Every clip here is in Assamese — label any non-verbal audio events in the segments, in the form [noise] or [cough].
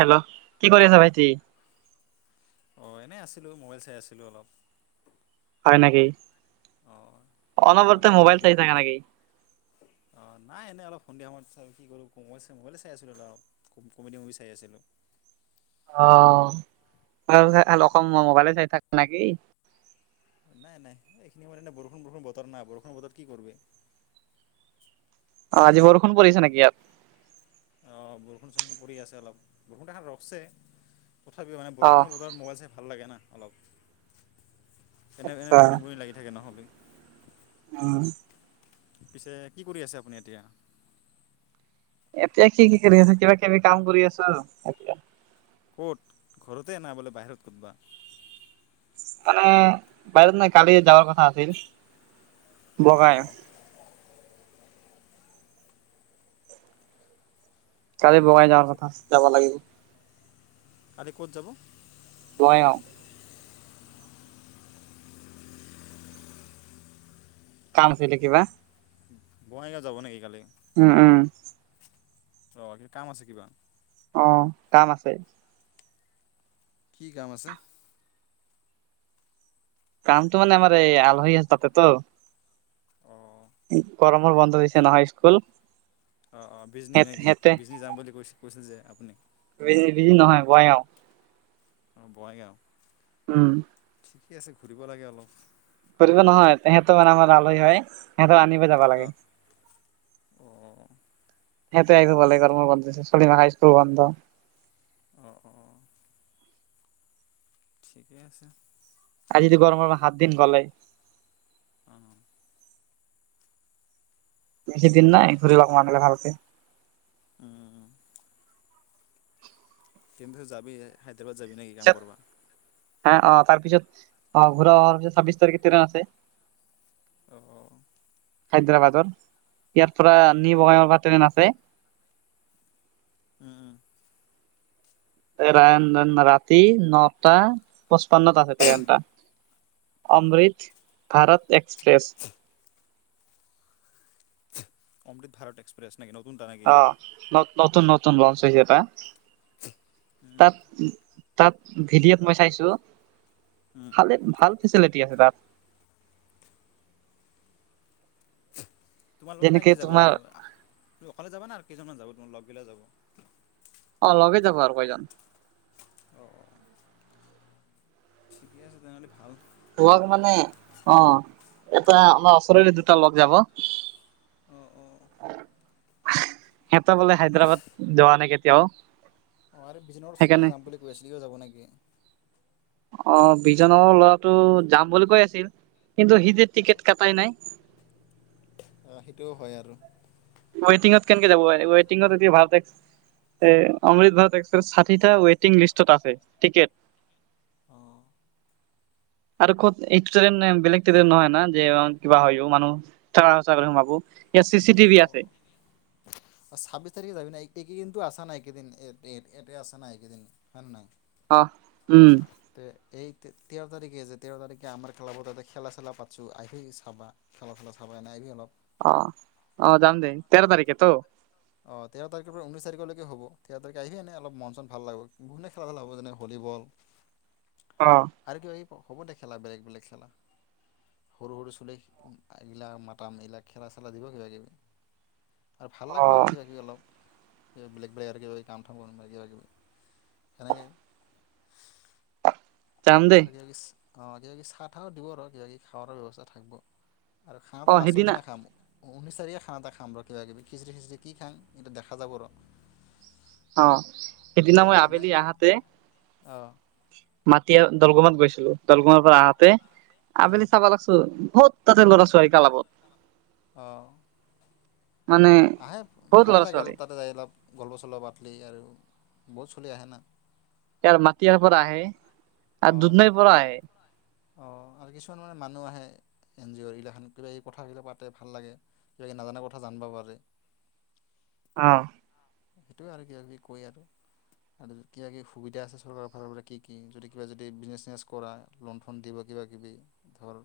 হেল্ল' কি কৰি আছা ভাইটি? অ, এনেই আছিলো মোবাইল চাই আছিলো অলপ। হয়, নেকি। অঁ এনেই অলপ অনবৰ্ত, কমেডি মোবাইল ভিডিঅ' চাই থাকে নেকি। অঁ নাই এনেই অলপ সন্ধিয়া সময়ত কি কৰোঁ মোবাইল চাই মোবাইলে চাই আছিলোঁ আৰু কমেডি মুভি চাই আছিলোঁ। অ, মোবাইলে চাই থাক নেকি। নাই, নাই এইখিনি মানে ন বৰষুণ বৰষুণ বতৰ নাই বৰষুণ বতৰ কি কৰবি। অজিবোৰ অ, বৰষুণ চ পৰি আছে অলপ। বৰষুণ এখনাত ৰখছে তথাপিও মানে অ' বৰষুণৰ বজাৰত মোবাইল চাই ভাল লাগে না। অলপ এনে এনে আচ্ছা বৰিং, বৰিং লাগি থাকে নহ'লে। উম, পিছে কি কৰি আছে আপুনি এতিয়া। এতিয়া কি কি কৰি আছ কিবা কিবি কাম কৰি আছো এতিয়া। ক'ত ঘৰতে নাই বোলে বাহিৰত ক'ত বা। মানে বাহিৰত নাই কালি যাবাৰ কথা আছিল। বগাই। অঁ কালি বগাই যাাৰ পিছে কথা যাব লাগিব। কালি ক'ত যাব। [unintelligible] কাম আছিলিল কিবা। বঙাইগাঁও যাব নেকি কালি। উম, উম, অ, কি কাম আছে কিবা। অ, কাম আছে। কি কাম আছে। কামটো মানে আমাৰ এই আলহী আছে তাতেতো। অ, গৰমৰ বন্ধ দিছে ন হাইস্কুল। অ, অ, বিজনী নেকি বিজনী যাম বুলি কৈ কৈছিল যে আপুনি। [inaudible] অ, বঙাইগাঁও। উম, ঠিকে আছে ঘূৰিব লাগে অলপ। কৰিব নহয় সিহঁতৰ মানে আমাৰ আলহী হয় সিহঁতৰ আনিব। যাবা লাগে। অ', অ', সেইটো আহো ব গৰ্ম বন্ দি চলিমা হাইস্কুল বন্ধ। অ', অ', ঠিকেই আছে। আৰু জ যদি গৰম মৰ সাত দিন গ'লে। অ, বেছি দিন নাই, ঘূৰিব মাৰিলে ভালকে। উম। কিন্তু যাবি হায়দৰাবাদ যাবি, নেকি কাম পিছত কৰিবা। অ, অ, তাৰ পিছত আহ ঘূৰা অহাৰ পিছত ছাব্বিছ তাৰিখে ট্ৰন আছে। অ', হায়দৰাবাদৰ ইয়াৰ পৰা নি বঙাইগাওঁৰ পৰা ট্ৰেইন আছে। উম, উম, ৰা, ৰাতি নটা পঁচপন্নটা আছে ট্ৰেইন এটা। অমৃত ভাৰত এক্সপ্ৰেছ। অমৃত ভাৰত এক্সপ্ৰেছ। নেকি নতুন টা নেকি অ, এতিয়া নতুন নতুন লঞ্চ হৈছেটা উম, তাত তাত ভিডিঅত মই চাইছো উম, ভালে ভাল। ফেচলিটি আছে তাত। তোমাৰ লগত যেনেকে কাইকে যাব আৰু তোমাৰ অকলে যাবা না আৰু কেইজনমান যাব তম লগ গিলা যাব? অ', লগেই যাবো আৰু কয়জন। অঁ'। ঠিকে আছে তেনেহ'লে ভাল। লগ মানে অ', এটা আমাৰ ওচৰেৰে দুটা লগ যাব। অ', অ', [inaudible] সিহঁত বোলে হায়দৰাবাদ যোৱা নাই কেতিয়াও। অ', আৰু বিজনৰ ওচৰতে সেইকাৰণে যাম বুলি কৈ আছিল সিও যাব নেকি? অ', বিজনৰ ল'ৰাটো যাম বুলি কৈ আছিল। কিন্তু হিজে টিকেট কটাই নাই। আহ সেইটোও হয় আৰু। ৱেটিঙত কেনেকে যাব ৱেটিঙত এতিয়া ভালাই অমৃত ভাৰত এক্সপ্ৰেছ ষাঠিটা ৱেটিং লিষ্টত আছে টিকেট। অ'। আৰু খ'ত এটো ট্ৰেইন বেলেগ ট্ৰেইন নহয় ন যে কিবা হয় মানুহ ঠেলা হেঁচা কৰি সোমাবো। ইয়াত চি চি টিভি অ', আছে। একেদিনটো আছা নাই একেদিন এট আছা নাই একেদিন হয় নাই। অ', উম। তে এই তেৰ তাৰিখে যে তেৰ তাৰিখে আমাৰ ক্লাবততে খেলা চেলা পাটচ্ছোআহি চাবা খেলা চেলা চাবা। এনই আহিবি অলপ। অ', অ', যাম দে তেৰ তাৰিখেতো? অ', তেৰ তাৰিখৰ পৰা উনছ তাৰিখলৈকে হ'ব তেৰ তাৰিখে আহিবি অলপ মন চন ভাল লাগিব বহু খেলা চেলা হব যেনে ভলি বল অ', আৰু কিবা কিবি হ'ব দে খেলা বেলেগ বেলেগ খেলা। সৰু সৰু চলি গিলাক মাতাম এইগিলাক খেলা চেলা দিব কিবা কিবি। আৰু ভাল অ লাগব আৰু কিবা কিবি অলপ বেলেগ বেলেগ আৰু কিবি কাম থাম কৰি কিবা কিবি এনেকে। যাম দেই আৰু কিবা কিবি অ', কিবা কিবি চাহ তাহ দিব আৰু কিবাি খাৱাৰ ব্যৱস্থা থাকিব। আৰু খানাটো অ', লাষ্টৰ সেইদিনা দিনা খাম। অ', ঊনিচ তাৰিখে খানা এটা খাম ৰ কিবা কিবি খিচিৰি খিচিৰি কি খাম এইটো দেখা যাব ৰ। অ', সেইদিনা কিন্তু মই এনে আবেলি আহাতে অঁ মাটি দলগুমাত গৈছিলো দলগুমাৰ পৰা আহাতে অঁ আবেলি চাবা লাগছো বহুত তাতে ল'ৰা ছোৱোৱাৰী ক্লাবত। অ'। আহে বহুত ভালে ল'ৰা লাগে অলপ ছোৱালী তাতে যাই অলপ গল্প চল্প পাটলি আৰু। বহুত চলি আহে না। ইয়াৰ মাটিয়াৰ পৰা আহে আৰু অঁ দুদধনৈ পৰা আহে। অঁ আৰু কিছুমান মানে মানুহ আহে এন জি অ'ৰ এইগিলাখন কিবা কিবি কথাবিলা পাতে ভাল লাগে কিবা কিবি নাজানা কথা জানিব পাৰে। আহ। সেইটোৱে আৰু কিব কিবি কয় আৰু। আৰু কিবা কিবি সুবিধা আছে চৰকাৰৰ ফালৰ পৰা কি কি যদি কিবা যদি বিজনেচ চিজনেছ কৰা লোন ফোন দিব। কিবা কিবি ধৰ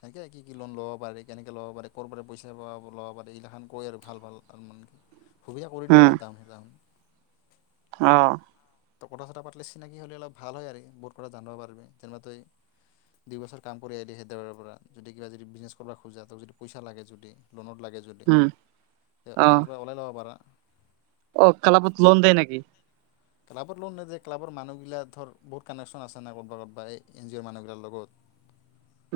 সেনেকে কি কি লোন লব পাৰে কেনেকে ল'ব পাৰে ক'ৰ পৰাাৰে পইচা ল'ব পাৰে এইগালাখান কৈ আৰু ভাল ভাল মানে। কি [inaudible] সুবিধা কৰি দিব মানে তাহোন তাহোন আহ। ত' কথা চথা পাতিলে চিনাকি হলে অলপ ভাল হয় আৰু বহুত কথা জানিব পাৰিবি যেনিবা তই দুইবছৰ কাম কৰি আহিলি হেদৰাবাৰৰ পৰা যদি কিবা যদি ব্ৰিজনেছ কৰিব খোজা তাক যদি পইচা লাগে যদি। লোনত লাগে যদি উম, অ', তাৰপা ওলাই ল'ব পাৰা। অ' কালাপত ত' লোন দে নেকি। ক্লাবৰ লোন নেদে ক্লাবৰ মানুহবিলাক ধৰ বহুত কানেকশ্বন আছে নাই ক'ৰবা ক'ৰবাত এই এন জি অ'ৰ মানুহবিলাকৰ লগত।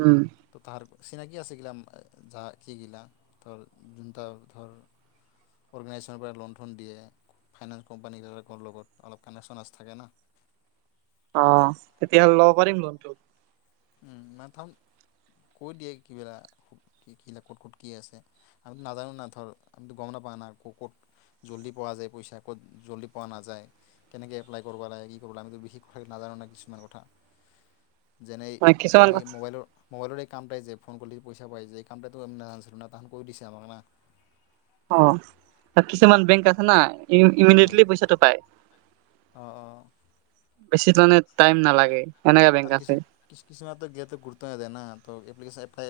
উম, তো তাহাৰ। চিনাকি আছে গিলা যা কিগিলা ধৰ যোনটা ধৰ। অৰ্গেনাইজেছনৰ পৰা লোন ধন দিয়ে ফাইনেন্স কোম্পানীবিলাকৰ লগত অলপ কানেকশ্বন আছ থাকে না। অ' তেতিয়াহ'লে ল'ব পাৰিম লোনটো। উম, মাথম কৈ দিয়ে কিবিলা কি কি লাগিব, ক'ত ক'ত কি আছে আমিতো নাজানো না ধৰ আমিতো গ'ম নাপাওঁ। নাপাওঁ না ক'ত ক'ত। জল্দি পোৱা যায় পইচা, ক'ত জল্দি পোৱা নাযায়, কেনেকে এপ্লাই কৰিব লাগে, কি কৰিব লাগ আমি বিশেষ কথা নাজানো। কাৰণে কিছুমান কথা যেনে। হয়, কিছুমান এই কথা। মোবাইলৰ মোবাইলৰ এই কামটাই যে ফোন কৰিলেদি পইচা পাই যে এই কামটোতো আমি নাজানছিলোঁ না তাহন কৈ দিছে আমাক না অ' কিছুমান বেংক আছে না ইমিডিয়েটলি পইচাটো পায়। অ' অ' বেছি তাৰমানে টাইম নালাগে। এনেকা বেংক আৰু আছে কিছু কি [unintelligible]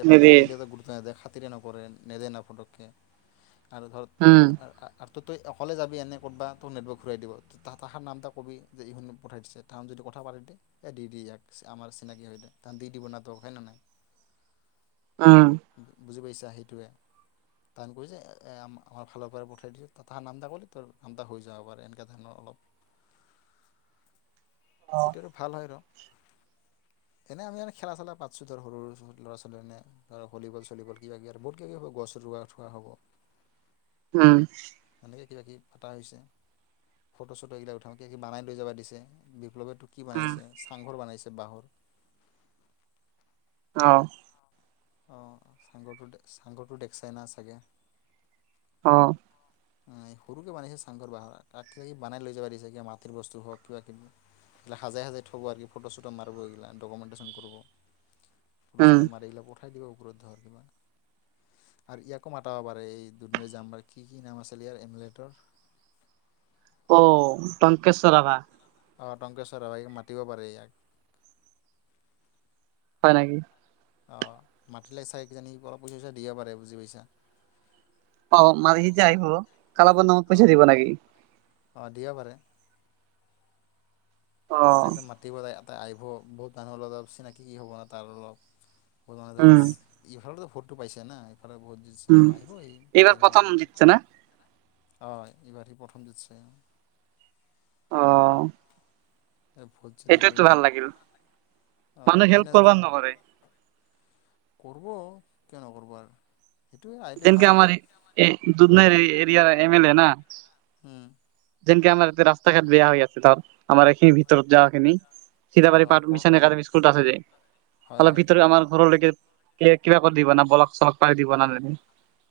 হেৰি দিলেও গুৰুত্ব নিদিয়ে। নপৰে নেদে ন ফটকে আৰু ধৰ উম ত' তই অকলে যাবি এনে ক'তবাত তোৰ নেটৱৰ্ক ঘূৰাই দিব ত তাহাৰ নাম এটা কবি যে ইখ পঠাই দিছে তাহন যদি কথা পাতি এ দিদ ইয়াক আমাৰ চিনাকি হৈ দে কাৰ দি দিব না ত হয় ন নাই। উম। বুজি পাইছা সেইটোৱে। তাৰ হৈ যায় আমাৰ ফালৰ পৰাই পঠাই দিছো তাৰ নাম টা কলি হৈ যাব পাৰে এনেকুৱা ধৰণৰ অলপ। [inaudible] সেইটোৱে টো ভাল হয় ন [inaudible] এনে আমি খেলা চেলা পাতিছো ধৰ সৰু ল'ৰা ছোৱালী এনে ধৰ ভলীবল চলিবল কিবা কিবি আৰু বহুত কিবা কিবি। গছ ৰুৱা থোৱা হ'ব। উম। কিবা কি ফটা হৈছে ফটো চটো এইগিলাক উঠাওঁ কিবা কি বনাই লৈ যাবা দিছে বিপ্লৱে। টো কি উম বনাইছে? চাংঘৰ বনাইছে বাঁহৰ। অ' অ' চাংঘৰটো, চাংঘৰটো দেখিচাই ন চাগে। অ' সৰুকে বানিছে চাংঘৰ বাঁহৰ কিবাকিবি বনাই লৈ যাবা দিছে, কিবা মাটিৰ বস্তু হওঁক কিবা কিবি। হাজাই হাজাই থ'ব আৰু কি ফটো চটো মাৰিব এইগিলা ডকুমেণ্টেশ্যন কৰিব। ফটো উম চটো মাৰি [unintelligible] [unintelligible] আৰু ইয়াকো মাতাব পাৰে এই দুন যাম্বাৰ কি কি নাম আছে। কিলিয়াৰ এভলেটৰ। অ' টংকেশ্বৰ ৰাভা। অ' টংকেশ্বৰ ৰাভা ই মাতিব পাৰে ইয়াক। হয় নেকি। অ' মাতিলে চাগে কিজানি অলপ পইচা চইচা দিবা পাৰে বুজি পাইছা। অ' মানে সি যেতিয়া আহিব ক্লাবৰ নামত পইচা দিব নেকি? অ' দিবা পাৰে। অ তাক যে মাতিব লাগে ইয়াতে আহিব বহুত মানুহৰ লগত চিনাকি কি হ'ব ন তাৰ অলপ। ভোলোঙা দাচ উম ইফালেতো ভূটো পাইছে না। [unintelligible] উম আহিব সি কিয় এইবাৰ নাহিব প্ৰথম মাতিলে। জিতছে না অ', এইবাৰেই প্ৰথম দিছে। অ'। ভোট যে দিলোঁ এইটোতো এইবাৰ ভাল লাগিল। অঁ মানুহ হেল্প সেইদিনা [unintelligible] নকৰে। [inaudible] ক'ৰব কিয় নক'ৰব আৰু। সেইটোৱে আহিলে ভাল তেনেকে আৰু আমাৰ এ যোনটো এৰিয়াৰ এম এল না। উম। যেনকে আমাৰ ইতে ৰাস্তা ঘাট বেয়া হৈ আছে ধৰ আমাৰ এইখিনি ভিতৰত যাখিনি। সীতাবাৰী পাঠ অঁ মিছন একাডেমী স্কুলতো আছে যে হয় অলপ হয় ভিতৰত আমাৰ ঘৰৰলৈকে কিবা কৰি দি বনাব [unintelligible]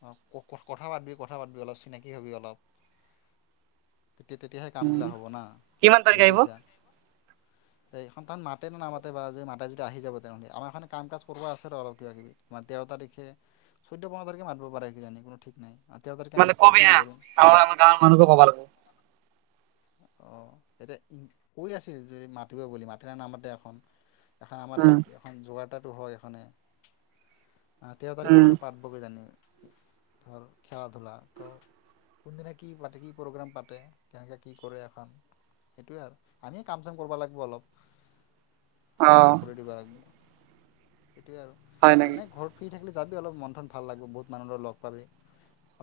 অ', ক-কথা পাতবি কথা পাতবি অলপ চিনাকি হবি অলপ। তেতিয়া তেতিয়াহে উম। কামগিলা হ'ব না কিমান তাৰিখে বুজি আহিব পাইছা এই। তাত মাতে নামাতে বা যদি মাতে যদি যাব তেনেহ'লে আমাৰ এনে কাম কাজ কৰিবা আছে আৰু অলপ কিবা কিবি। তেৰ তাৰিখ খে চৈধ্য পোন্ধ তাৰিখে মাতিব পাৰে কি জানি কোনো ঠিক নাই। তেৰ তাৰিখে আমি মানে কবি ষ্টাৰ্টিংহে হা কৰিম আৰু আমাৰ গাঁৱৰ মানুহো ক'বা লাগবো। অ', এতিয়া কৈ আছিল যে মাতিব বুলি মাতে বা নামতে আকৌ। এখন আমাৰ সেই উম, এখন যোৱাৰ তাটো হয় এখনে। আহ তেৰ তাৰিখৰ উম। পৰা পাতব কি জানি ধৰ খেলা ধূলা। ত' কোনদিনা কি পাতে কি প্ৰ'গ্ৰেম পাতে কেনেকে কি কৰে এখন সেইটোৱে আৰু আমিয়ে কাম চাম কৰিব লাগিব অলপ। সহযোগ অ' কৰি দিবা লাগিব। সেইটোয়ে আৰু হয় নেকি এনেই ঘৰ ফ্ৰী থাকিলে যাবি অলপ মন চন ভাল লাগিব বহুত মানুহৰ লগ পাবি।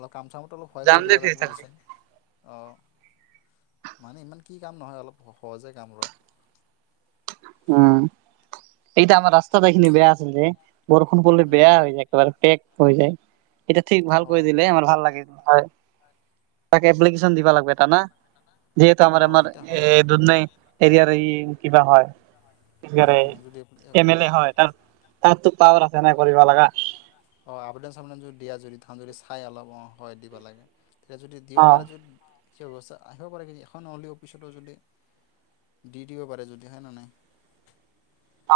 অলপ কাম চাম অলপ সহায় যাম কৰি দে দিবা ফ্ৰী লাগিব থাকিলে। বুজছি অ' মানে ইমান কি কাম নহয় অলপ সহজে কাম ধৰ। উম, এইটা আমাৰ ৰাস্তাটো এইখিনি বেয়া আছিল যে। বৰষুণ পৰলে উম বেয়া হৈ যায় একেবাৰে পেক হৈ যায়। এতিয়া ঠিক ভাল অ কৰি দিলে আমাৰ ভাল লাগে। হয়, তাক এপ্লিকেশ্যন দিবা লাগিব এটা না? যিহেতু অ আমাৰ আমাৰ এতিয়া হয় ৰ এ দুধনৈ এৰিয়াৰ ই কিবা হয়। উম উম যদি এম এল এ হয়। তাৰতো পাৱাৰ আছে নাই কৰিব লাগা। অ', আমনে চামনে দিয়া যদি তেওঁ যদি চাই অলপ অ' হয় দিব লাগে। তেতিয়া যদি দিব অ', পাৰে যদি সেই ব্যৱস্থা আহিব পাৰে কিন্তু এখন হ'লেও অফিচতো যদি দি দিব পাৰে, যদি হয়নে নাই?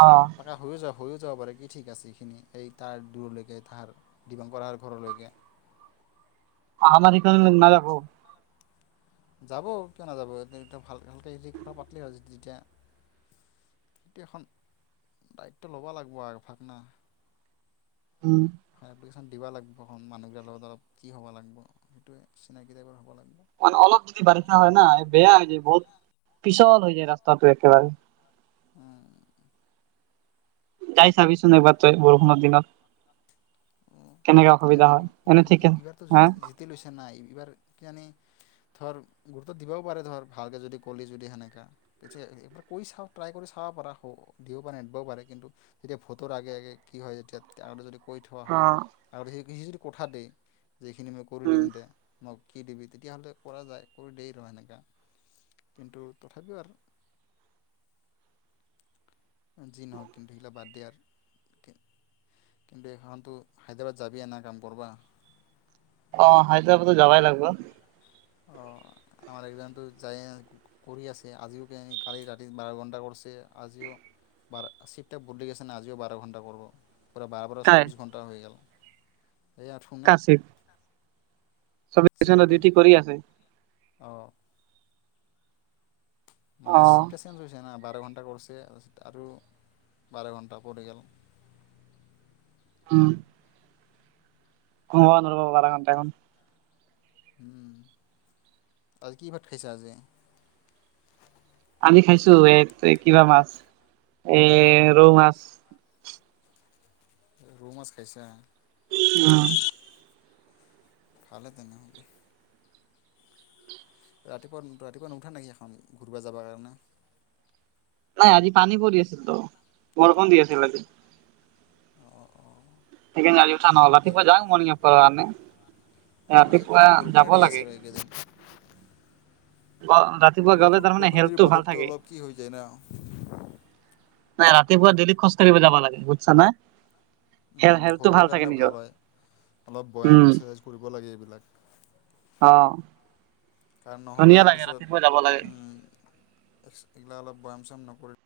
অ' মানে হৈও যাব হৈও যাব বাৰু কি ঠিক আছে এইখিনি এই তাৰ দূৰলৈ ধাৰ ডিবং পাৰাৰ ঘৰলৈকে। আমাৰ এই [unintelligible] যাব কিয় নাযাব ভাল ভালকে হৰি কথা পাতিলে আৰু তেতিয়া। এখন দায়িত্ব ল'ব লাগিব [unintelligible] উম। এপ্লিকেশন দিবা লাগব মানুহবিলাকৰ লগত অলপ কি হ'ব লাগিব সেইটো চিনাকি টাইপৰ হ'ব ল মানে অলপ যদি বাৰিষা হয় না বেয়া হয় যায় বহুত পিছল হৈ যায় ৰাস্তাটো একেবাৰে। উম। যায় চাবিচোন এবাৰ তই বৰষুণৰ দিনত। কেনেকে অসুবিধা এবাৰ হয় এনে ঠিকে এইবাৰতো হা জি টি লৈছে নাই এইবাৰ কি জানি ধৰ গুৰুত্ব দিবাও পাৰে ধৰ ভালকে যদি কলি যদি সেনেকা কৈছে চাওঁ ট্ৰাই কৰি চাওঁ। দিব পাৰে নিদবাও পাৰে কিন্তু যেতিয়া ভোটৰ আগে আগে কি হয় যেতিয়া যদি কৈ থোৱা অ হয় আৰু সেই সেই যদি কথা দেই যে এইখিনি মই কৰি উম দিম দে মোক কি দিবি তেতিয়া হ'লে কৰা যায় কৰি দেইটো সেনেকা। কিন্তু তথাপিও আৰু। । যি নহক কিন্তু হেবিলা বাদ দিয় আৰু। কিন্তু এইখনতো হায়দৰাবাদ যাবিয়ে না কাম কৰবা। অ' হায়দৰাবাদো যাবাই লাগিব। অ' আমাৰ একজনতো যায় কৰি আছে, আজিও কালি ৰাতি বাৰ ঘণ্টা কৰিছে আজিও বাৰ চিটটা বদি গৈছে না, আজিও বাৰ ঘণ্টা কৰব পায় বাৰ বাৰ কাই চৌবিশ ঘণ্টা হৈ গেল। এই আঠুনে। চ ডীউটি কৰি আছে? অ' অ মানে চিফটা চেঞ্জ হৈছে না, বাৰ ঘণ্টা টা কৰিছে আৰু বাৰ ঘণ্টা পৰি গেল। হুম। অ' নব বাৰ ঘণ্টাখন। উম, আজি কি ভাত খাইছা আজি? আমি খাইছোঁ এই কিবা মাছ এ, ৰৌ মাছ। ৰৌ মাছ খাইছা? উম। ভালে তেনেহ'লে। ৰাতিপুৱা ৰাতিপুৱা নুঠা নেকি এখন ঘূৰিব যাব কাৰণে? নাই আজি পানী পৰি আছিলতো, বৰষণ দি আছিল আজি। অ' অ' সেইকাৰনে আজি উঠা নহ'ল, এই ৰাতিপুৱা যাওঁ মৰ্নিং ৱাকিঙৰ কাৰণে। অ' ৰাতিপুৱা এইকেইদিন বৰষুণে যাব দি আছে লাগে। আৰু এইকেইদিন অ ৰাতিপুৱা গ'লে তাৰমানে বষু-বৰষুণ দিলে হেল্থটো ভাল বতৰতটো থাকে অলপ কি হৈ যায় না। নাই ৰাতিপুৱা দেলি খোজকাঢ়িব যাবা লাগে বুজছা না। হেল হেল্থটো শৰীৰৰ থাকে কাৰণে নিজৰ ভাল হয়। অলপ ব্যায়াম উম। এক্সাৰচাইজ কৰিব লাগে এইবিলাক। অ'। কাৰণ নহ'লে ধুনীয়া লাগে পিছত ৰাতিপুৱা যাব লাগে উম, এইগিলা অলপ বয়াম চাম নকৰি